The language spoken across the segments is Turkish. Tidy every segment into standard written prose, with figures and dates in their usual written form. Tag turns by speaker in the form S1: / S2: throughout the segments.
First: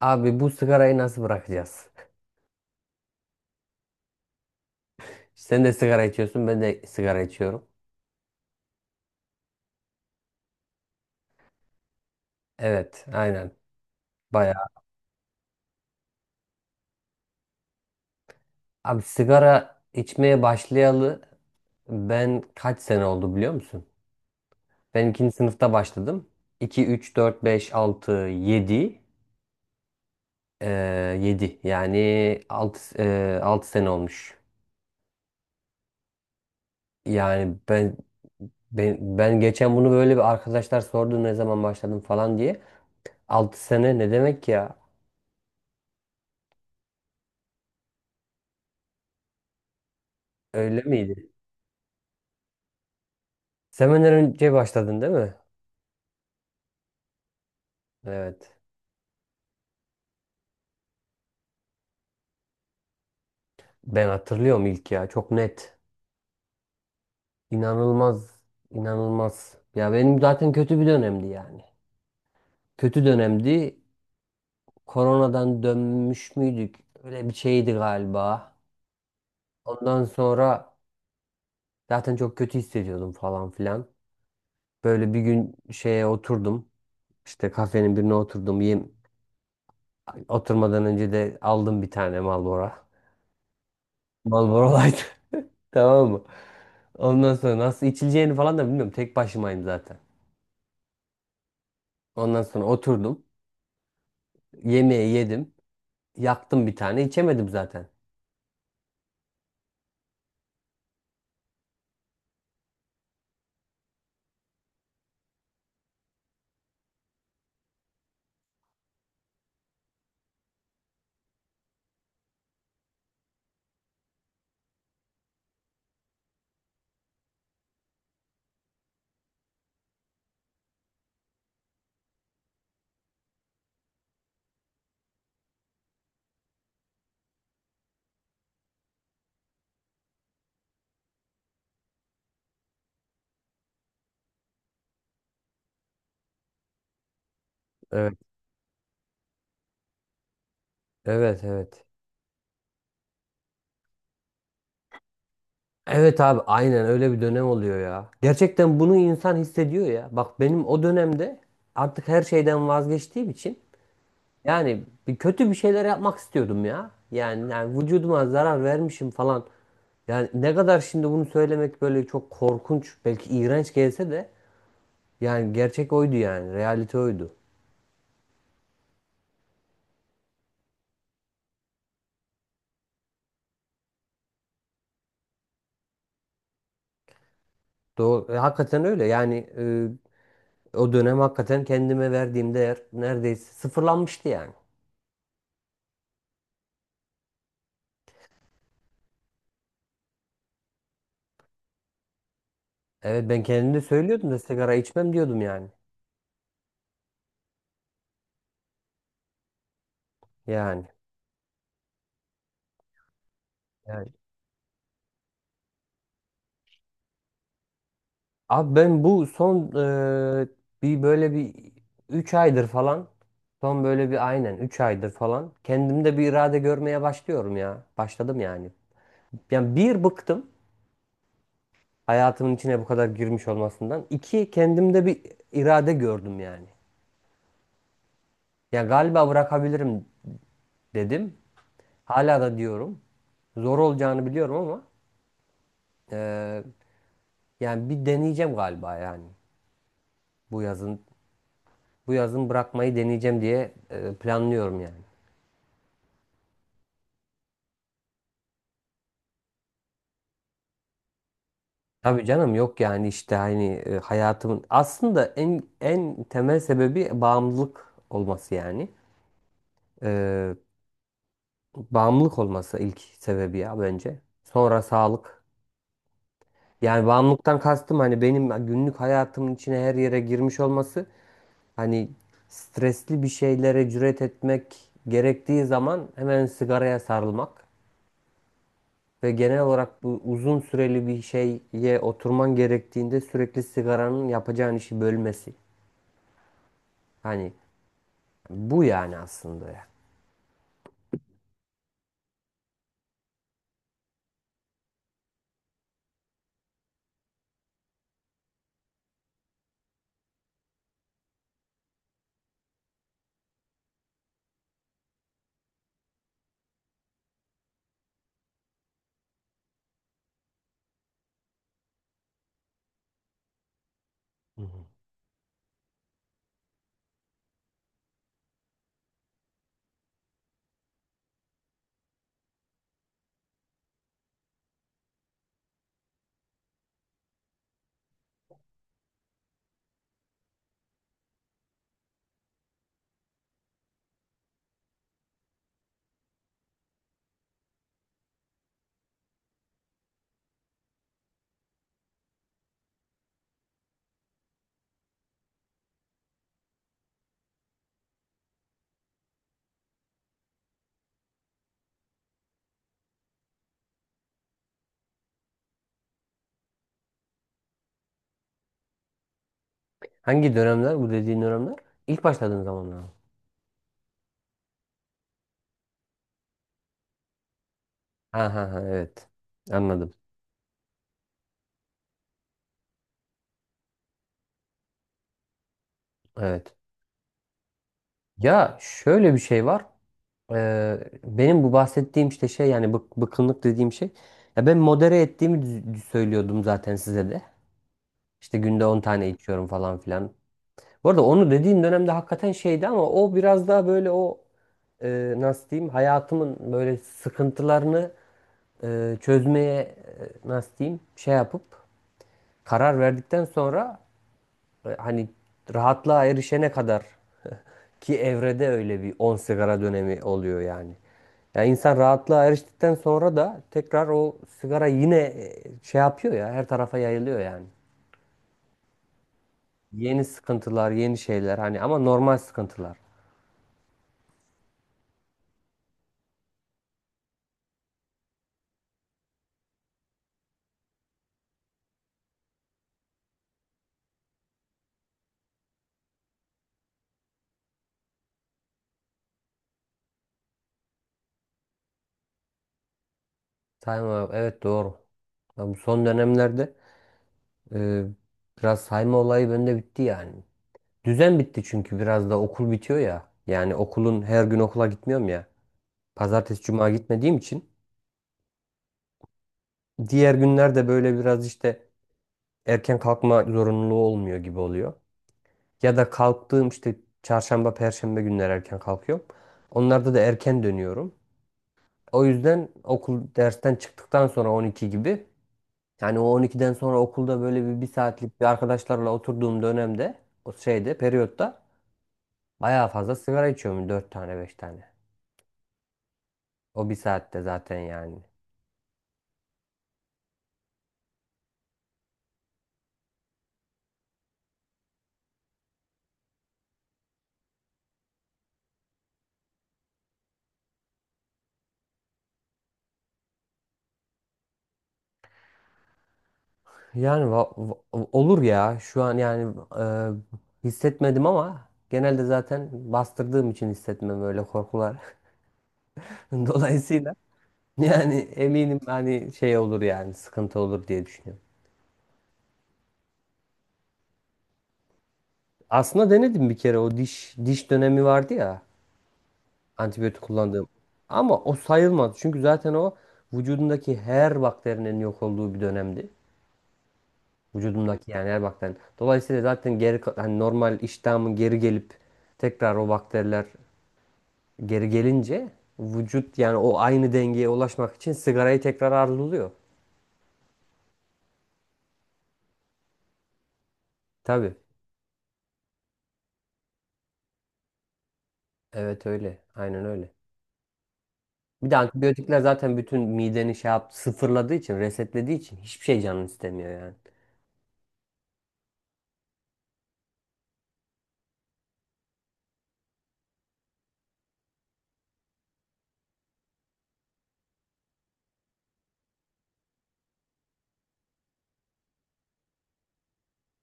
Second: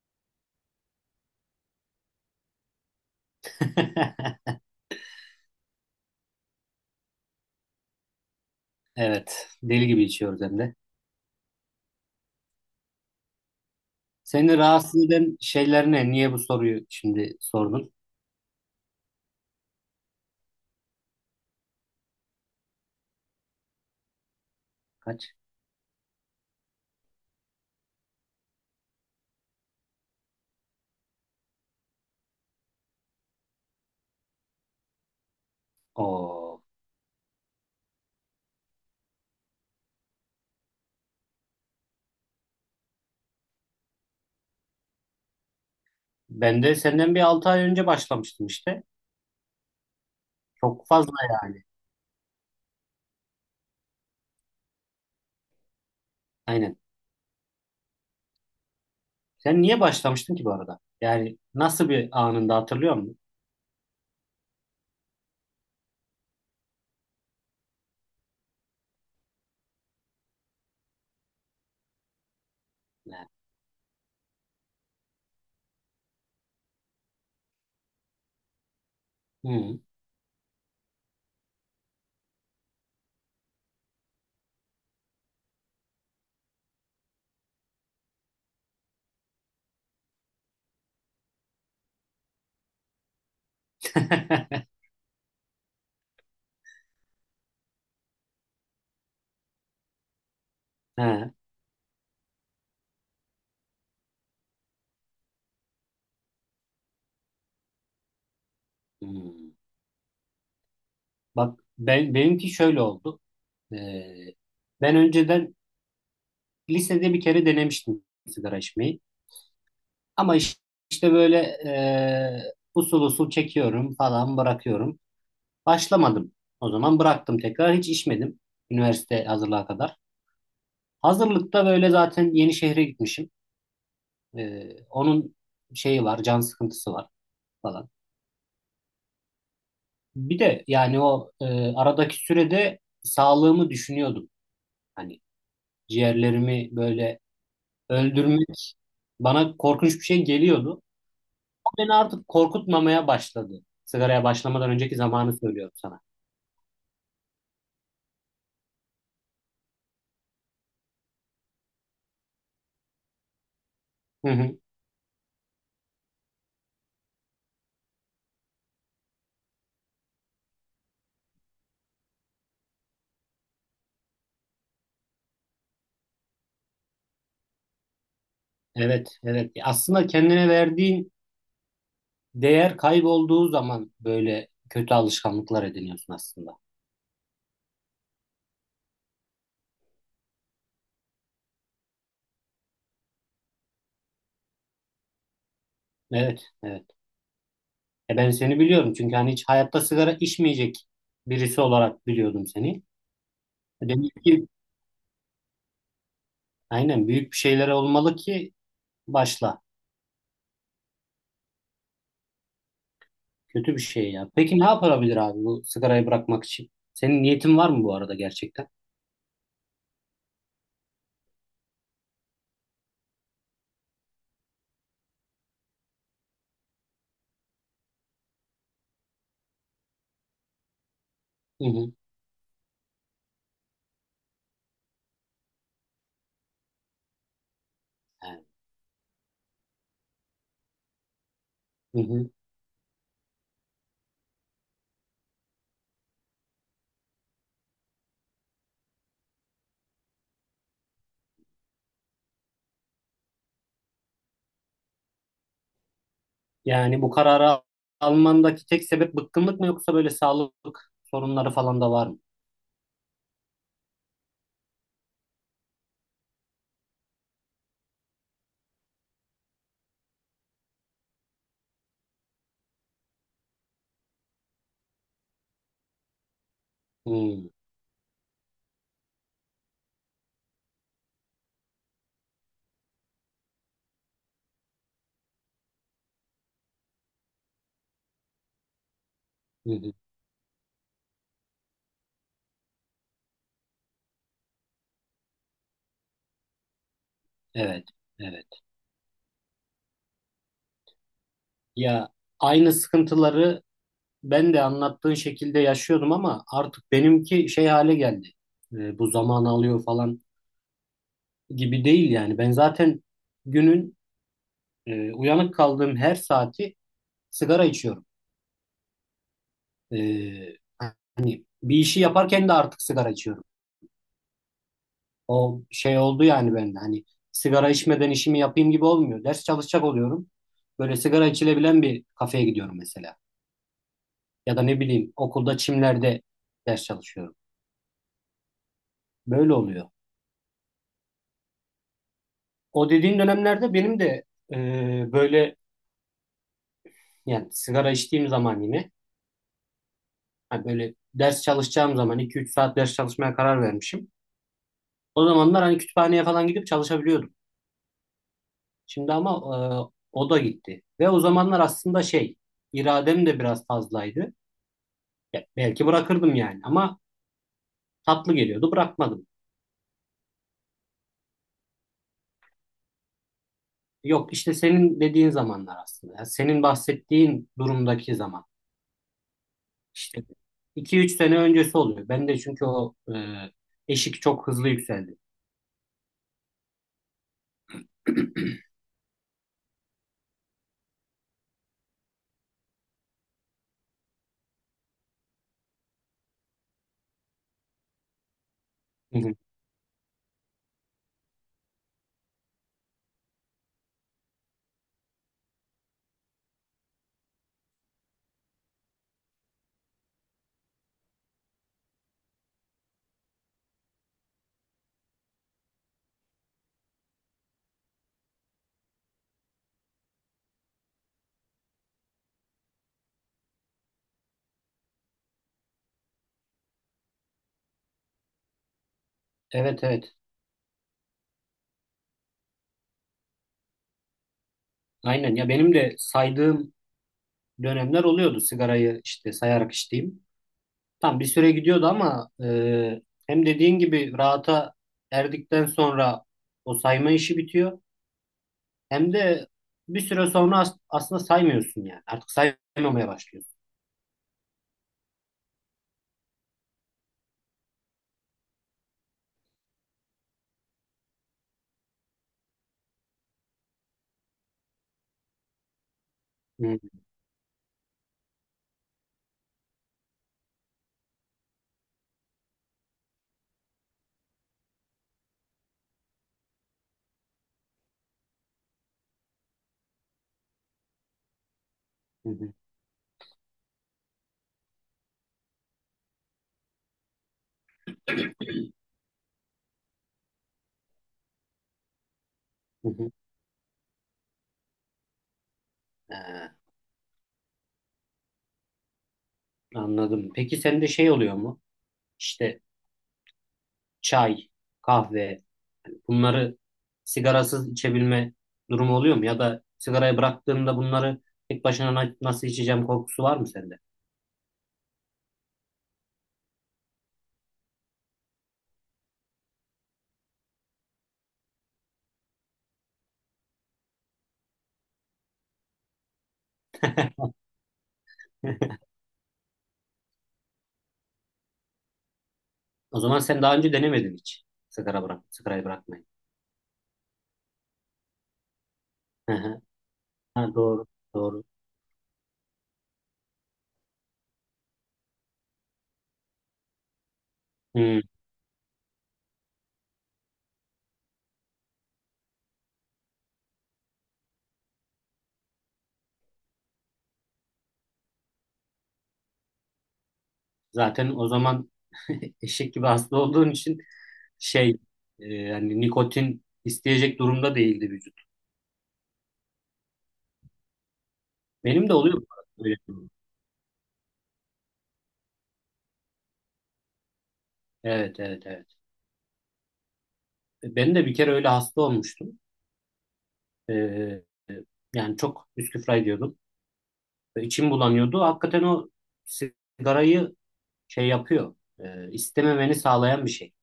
S1: Abi bu sigarayı nasıl bırakacağız? Sen de sigara içiyorsun, ben de sigara içiyorum.
S2: Evet. Deli gibi içiyoruz hem de.
S1: Evet, aynen. Bayağı.
S2: Seni rahatsız eden şeyler ne? Niye bu soruyu şimdi sordun?
S1: Abi sigara içmeye başlayalı ben kaç sene oldu biliyor musun? Ben ikinci
S2: Kaç?
S1: sınıfta başladım. 2, 3, 4, 5, 6, 7, Ee, 7. Yani 6 sene olmuş.
S2: Oo.
S1: Yani ben ben geçen bunu böyle bir arkadaşlar sordu ne zaman başladım falan diye. Altı sene ne demek ya?
S2: Ben de senden bir 6 ay önce başlamıştım işte.
S1: Öyle
S2: Çok fazla
S1: miydi?
S2: yani.
S1: Sevmeden önce başladın değil mi?
S2: Aynen.
S1: Evet.
S2: Sen niye başlamıştın ki bu arada? Yani nasıl bir anında hatırlıyor musun?
S1: Ben hatırlıyorum ilk ya. Çok net. İnanılmaz. İnanılmaz. Ya benim zaten kötü bir dönemdi yani. Kötü
S2: Yani.
S1: dönemdi. Koronadan dönmüş müydük? Öyle bir şeydi galiba.
S2: Hı.
S1: Ondan sonra zaten çok kötü hissediyordum falan filan. Böyle bir gün şeye oturdum. İşte kafenin birine oturdum. Oturmadan önce de aldım bir tane Marlboro. Marlboro Light. Tamam mı? Ondan sonra nasıl içileceğini falan da bilmiyorum. Tek başımayım zaten.
S2: Ha.
S1: Ondan sonra oturdum. Yemeği yedim. Yaktım bir tane. İçemedim zaten.
S2: Hmm. Bak ben benimki şöyle oldu. Ee, Ben önceden lisede bir kere denemiştim sigara içmeyi. Ama işte böyle usul usul çekiyorum falan bırakıyorum. Başlamadım. O zaman bıraktım tekrar. Hiç içmedim. Üniversite hazırlığa kadar. Hazırlıkta böyle zaten yeni şehre gitmişim. Onun şeyi var, can sıkıntısı var falan. Bir de yani o aradaki sürede sağlığımı düşünüyordum. Hani ciğerlerimi böyle
S1: Evet.
S2: öldürmek bana korkunç bir şey geliyordu.
S1: Evet
S2: O
S1: evet.
S2: beni artık korkutmamaya başladı. Sigaraya başlamadan önceki zamanı söylüyorum sana.
S1: Evet abi aynen öyle bir dönem oluyor ya. Gerçekten bunu insan hissediyor ya. Bak benim o dönemde artık her şeyden vazgeçtiğim için
S2: Hı hı.
S1: yani bir kötü bir şeyler yapmak istiyordum ya. Yani vücuduma zarar vermişim falan. Yani ne kadar şimdi bunu söylemek böyle çok korkunç belki iğrenç gelse de yani gerçek oydu yani. Realite oydu.
S2: Evet, evet. Aslında kendine verdiğin değer kaybolduğu zaman böyle kötü alışkanlıklar ediniyorsun aslında.
S1: Doğru. Hakikaten öyle. Yani o dönem hakikaten kendime verdiğim değer neredeyse sıfırlanmıştı yani.
S2: Evet, evet. Ben seni biliyorum çünkü hani hiç hayatta sigara içmeyecek birisi olarak biliyordum seni.
S1: Evet ben kendim de
S2: Demek
S1: söylüyordum da
S2: ki
S1: sigara içmem diyordum yani.
S2: aynen büyük bir şeyler olmalı ki başla.
S1: Yani.
S2: Kötü bir
S1: Yani.
S2: şey ya. Peki ne yapılabilir abi bu sigarayı bırakmak için? Senin niyetin var mı bu arada gerçekten?
S1: Abi ben bu son e, bir böyle bir 3 aydır falan son böyle bir aynen 3 aydır falan kendimde bir irade görmeye başlıyorum ya. Başladım yani. Yani bir bıktım
S2: Hı hı.
S1: hayatımın içine bu kadar girmiş olmasından. İki kendimde bir irade gördüm yani.
S2: Evet.
S1: Ya galiba bırakabilirim dedim.
S2: Hı hı.
S1: Hala da diyorum. Zor olacağını biliyorum ama eee, yani bir deneyeceğim galiba yani. Bu yazın bu yazın bırakmayı deneyeceğim diye planlıyorum yani.
S2: Yani bu kararı almandaki tek sebep bıkkınlık mı yoksa böyle sağlık sorunları falan da var mı?
S1: Tabii canım yok yani işte hani hayatımın aslında en temel sebebi bağımlılık olması yani. Eee, bağımlılık olması ilk sebebi ya bence. Sonra sağlık. Yani
S2: Hmm,
S1: bağımlılıktan kastım hani benim günlük hayatımın içine her yere girmiş olması. Hani stresli bir şeylere cüret etmek gerektiği zaman hemen sigaraya sarılmak ve genel
S2: hı hı.
S1: olarak bu uzun süreli bir şeye oturman gerektiğinde sürekli sigaranın yapacağın işi bölmesi. Hani
S2: Evet, evet.
S1: bu yani aslında ya.
S2: Ya aynı sıkıntıları ben de anlattığın şekilde yaşıyordum ama artık benimki şey hale geldi. Bu zaman alıyor falan gibi değil yani. Ben zaten günün uyanık kaldığım her saati sigara içiyorum. E, Bir işi yaparken de artık sigara içiyorum.
S1: Hı hı.
S2: O şey oldu yani bende. Hani sigara içmeden işimi yapayım gibi olmuyor. Ders çalışacak oluyorum. Böyle sigara içilebilen bir kafeye gidiyorum mesela. Ya da ne bileyim okulda çimlerde ders çalışıyorum. Böyle oluyor. O dediğin dönemlerde benim de e, böyle yani sigara içtiğim zaman yine hani böyle ders çalışacağım zaman 2 3 saat ders çalışmaya karar vermişim. O zamanlar hani kütüphaneye falan gidip çalışabiliyordum. Şimdi ama o da gitti. Ve o zamanlar aslında şey iradem de biraz fazlaydı. Ya, belki bırakırdım yani ama tatlı geliyordu bırakmadım.
S1: Hangi dönemler bu dediğin dönemler? İlk başladığın zamanlar mı?
S2: Yok işte senin dediğin zamanlar aslında. Ya senin bahsettiğin durumdaki zaman.
S1: Ha ha ha evet. Anladım.
S2: İşte 2 3 sene öncesi oluyor. Ben de çünkü o eşik çok hızlı yükseldi.
S1: Evet. Ya şöyle bir şey var. Benim bu bahsettiğim işte şey yani bıkkınlık dediğim şey. Ya ben modere ettiğimi söylüyordum zaten size de. İşte günde 10
S2: Hı
S1: tane
S2: hı.
S1: içiyorum falan filan. Bu arada onu dediğin dönemde hakikaten şeydi ama o biraz daha böyle o nasıl diyeyim hayatımın böyle sıkıntılarını çözmeye nasıl diyeyim şey yapıp karar verdikten sonra hani rahatlığa erişene kadar ki evrede öyle bir 10 sigara dönemi oluyor yani. Ya insan rahatlığa eriştikten sonra da tekrar o sigara yine şey yapıyor ya her tarafa yayılıyor yani.
S2: Evet evet.
S1: Yeni sıkıntılar, yeni şeyler hani ama normal sıkıntılar.
S2: Aynen ya benim de saydığım dönemler oluyordu sigarayı işte sayarak içtiğim. Tam bir süre gidiyordu ama hem dediğin gibi rahata erdikten sonra o sayma işi bitiyor. Hem de bir süre sonra aslında saymıyorsun yani. Artık saymamaya başlıyorsun.
S1: Sayma evet doğru. Ya bu son dönemlerde e, biraz sayma olayı bende bitti yani. Düzen bitti çünkü biraz da okul bitiyor ya. Yani okulun her gün okula gitmiyorum ya. Pazartesi,
S2: Hı
S1: cuma gitmediğim için diğer günlerde böyle biraz işte erken kalkma zorunluluğu olmuyor gibi oluyor. Ya da kalktığım işte çarşamba, perşembe günler erken kalkıyorum. Onlarda da erken dönüyorum. O
S2: hı hı.
S1: yüzden okul dersten çıktıktan sonra 12 gibi yani o 12'den sonra okulda böyle bir saatlik bir arkadaşlarla oturduğum dönemde o şeyde periyotta bayağı
S2: Hı.
S1: fazla sigara içiyorum 4 tane 5 tane.
S2: Ha,
S1: O bir saatte zaten yani.
S2: anladım. Peki sende şey oluyor mu? İşte. Çay, kahve yani bunları sigarasız içebilme durumu oluyor mu? Ya da sigarayı bıraktığımda bunları tek başına nasıl içeceğim korkusu var mı sende?
S1: Yani olur ya şu an yani hissetmedim ama genelde zaten bastırdığım için hissetmem öyle korkular. Dolayısıyla yani eminim hani şey olur yani sıkıntı olur diye düşünüyorum.
S2: O zaman sen daha önce denemedin hiç sigarayı bırakmayı.
S1: Aslında denedim bir kere o diş dönemi vardı ya
S2: Hı hı.
S1: antibiyotik
S2: Ha,
S1: kullandığım.
S2: doğru, doğru.
S1: Ama o sayılmadı çünkü zaten o vücudumdaki her bakterinin yok olduğu bir dönemdi.
S2: Hmm,
S1: Vücudumdaki yani her bakterinin. Dolayısıyla zaten hani normal iştahımın geri gelip tekrar o bakteriler geri gelince vücut yani o aynı dengeye ulaşmak için sigarayı tekrar arzuluyor.
S2: zaten o zaman eşek gibi hasta olduğun için
S1: Tabii.
S2: şey yani nikotin isteyecek durumda değildi vücut.
S1: Evet öyle. Aynen öyle. Bir de
S2: Benim de oluyor bu
S1: antibiyotikler
S2: arada böyle
S1: zaten
S2: bir
S1: bütün
S2: durum.
S1: mideni şey yap, sıfırladığı için, resetlediği için hiçbir şey canın istemiyor yani.
S2: Evet, evet, evet. Ben de bir kere öyle hasta olmuştum. Ee, Yani çok üsküfra ediyordum. Ve İçim bulanıyordu. Hakikaten o sigarayı şey yapıyor. İstememeni sağlayan bir şey.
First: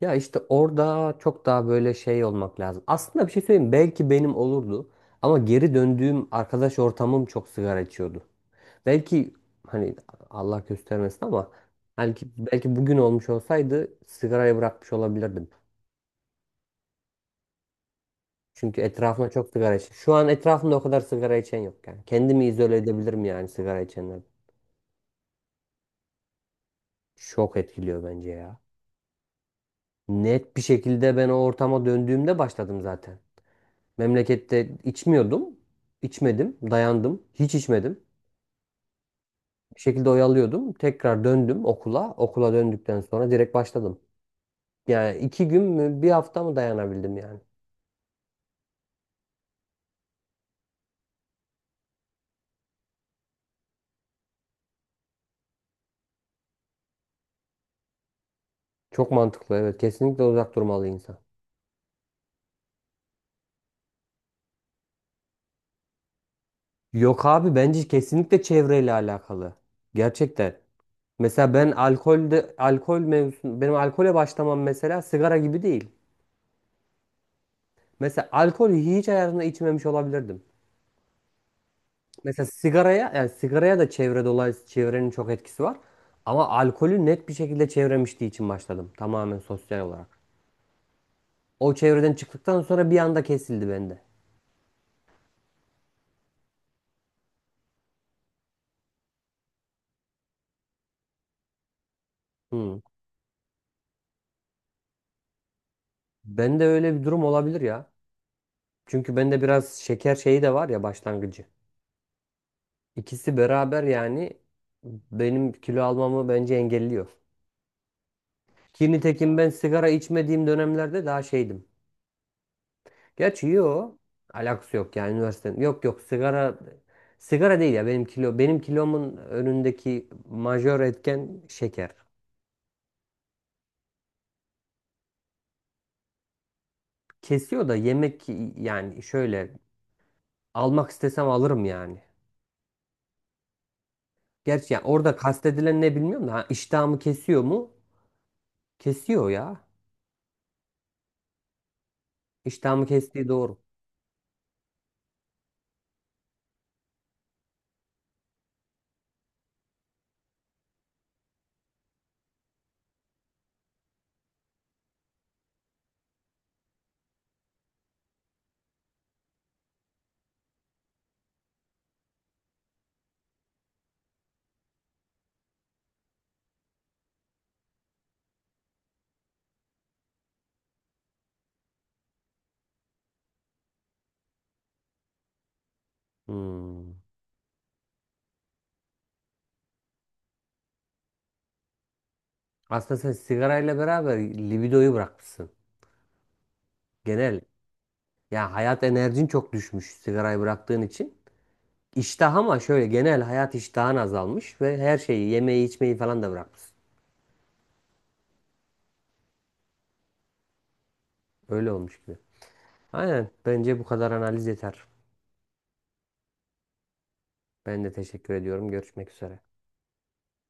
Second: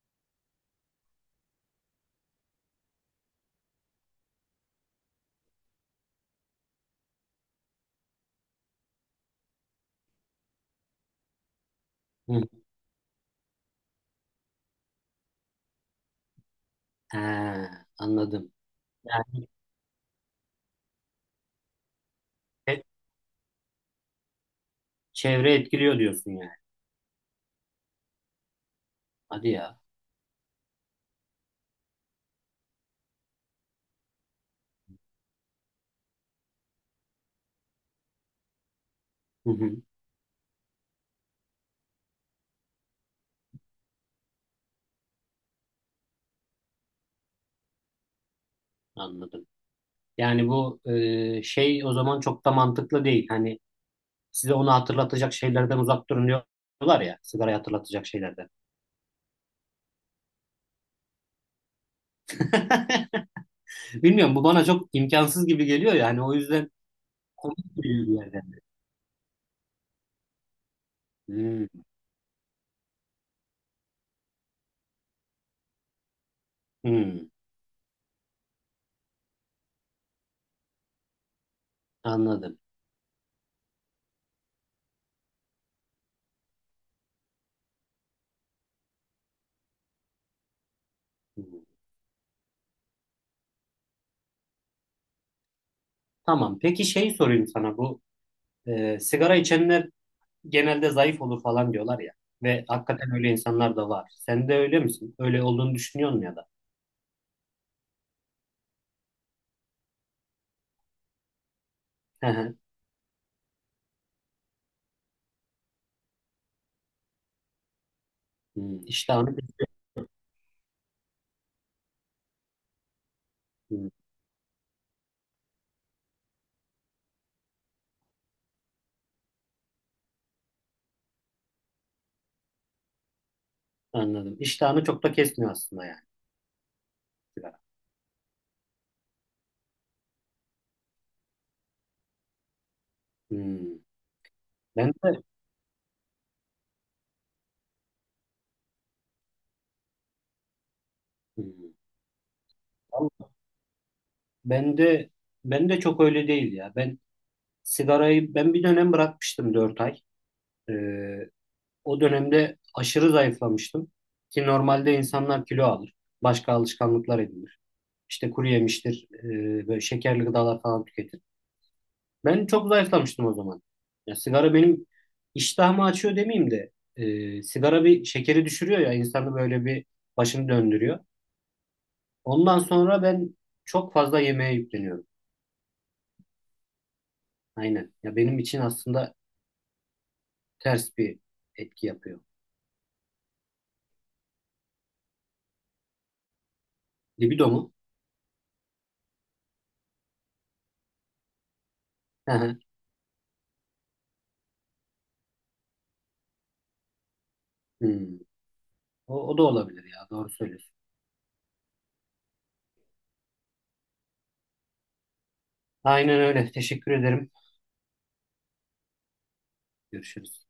S1: Ya işte orada çok daha böyle şey olmak lazım. Aslında bir şey söyleyeyim. Belki benim olurdu. Ama geri döndüğüm arkadaş ortamım çok sigara içiyordu. Belki hani Allah göstermesin ama belki,
S2: Hı.
S1: belki bugün olmuş olsaydı sigarayı bırakmış olabilirdim.
S2: He, anladım.
S1: Çünkü etrafına
S2: Yani
S1: çok sigara içen. Şu an etrafımda o kadar sigara içen yok yani. Kendimi izole
S2: e-
S1: edebilirim yani sigara içenlerden.
S2: çevre etkiliyor diyorsun yani.
S1: Çok etkiliyor bence ya.
S2: Hadi ya.
S1: Net bir şekilde ben o ortama döndüğümde başladım zaten. Memlekette içmiyordum. İçmedim. Dayandım. Hiç içmedim.
S2: Hı hı,
S1: Bir şekilde oyalıyordum. Tekrar döndüm okula. Okula döndükten sonra direkt başladım. Yani iki gün mü bir hafta mı dayanabildim yani.
S2: anladım. Yani bu şey o zaman çok da mantıklı değil. Hani size onu hatırlatacak şeylerden uzak durun diyorlar ya. Sigarayı hatırlatacak şeylerden.
S1: Çok mantıklı evet. Kesinlikle uzak durmalı insan.
S2: Bilmiyorum bu bana çok imkansız gibi geliyor yani o yüzden
S1: Yok abi
S2: komik
S1: bence
S2: geliyor bir yerden.
S1: kesinlikle çevreyle alakalı. Gerçekten. Mesela
S2: Hmm,
S1: ben alkolde alkol mevzusu benim alkole başlamam mesela sigara gibi değil.
S2: hmm.
S1: Mesela alkolü hiç hayatımda içmemiş olabilirdim. Mesela
S2: Anladım.
S1: sigaraya yani sigaraya da çevre dolayısıyla çevrenin çok etkisi var. Ama alkolü net bir şekilde çevremiştiği için başladım tamamen sosyal olarak.
S2: Hmm.
S1: O çevreden çıktıktan sonra bir anda kesildi bende.
S2: Tamam. Peki şey sorayım sana bu sigara içenler genelde zayıf olur falan diyorlar ya ve
S1: Hmm.
S2: hakikaten öyle insanlar da var. Sen de öyle misin? Öyle olduğunu düşünüyor musun ya da?
S1: Ben de öyle bir durum olabilir ya. Çünkü bende biraz şeker şeyi de var ya başlangıcı.
S2: Hı hı.
S1: İkisi beraber yani benim kilo almamı bence engelliyor.
S2: Hmm.
S1: Ki
S2: İştahını
S1: nitekim ben sigara içmediğim dönemlerde daha şeydim. Gerçi
S2: hmm.
S1: yo alakası yok yani üniversitenin. Yok yok sigara değil ya benim kilomun önündeki majör etken şeker.
S2: Anladım. İştahını çok da kesmiyor aslında yani sigara.
S1: Kesiyor da yemek yani şöyle almak istesem alırım yani.
S2: Hmm.
S1: Gerçi yani
S2: Ben
S1: orada
S2: de
S1: kastedilen ne bilmiyorum da ha, iştahımı kesiyor mu? Kesiyor ya.
S2: hmm.
S1: İştahımı kestiği
S2: Vallahi
S1: doğru.
S2: ben de ben de çok öyle değil ya. Ben bir dönem bırakmıştım 4 ay. Ee, O dönemde aşırı zayıflamıştım ki normalde insanlar kilo alır. Başka alışkanlıklar edinir. İşte kuru yemiştir, böyle şekerli gıdalar falan tüketir. Ben çok zayıflamıştım o zaman. Ya sigara benim iştahımı açıyor demeyeyim de sigara bir şekeri düşürüyor ya insanı böyle bir başını döndürüyor. Ondan sonra ben çok fazla yemeğe yükleniyorum.
S1: Hmm.
S2: Aynen. Ya benim için aslında ters bir etki yapıyor.
S1: Aslında sen sigarayla beraber libidoyu bırakmışsın. Genel
S2: Libido mu?
S1: ya hayat enerjin çok düşmüş sigarayı bıraktığın için.
S2: Hı
S1: İştah
S2: hı.
S1: ama şöyle genel hayat iştahın azalmış ve her şeyi yemeği içmeyi falan da bırakmışsın.
S2: Hmm. O, o da olabilir ya. Doğru söylüyorsun.
S1: Öyle olmuş gibi. Aynen bence bu kadar analiz yeter.
S2: Aynen öyle. Teşekkür ederim.
S1: Ben de teşekkür ediyorum. Görüşmek üzere.
S2: Görüşürüz.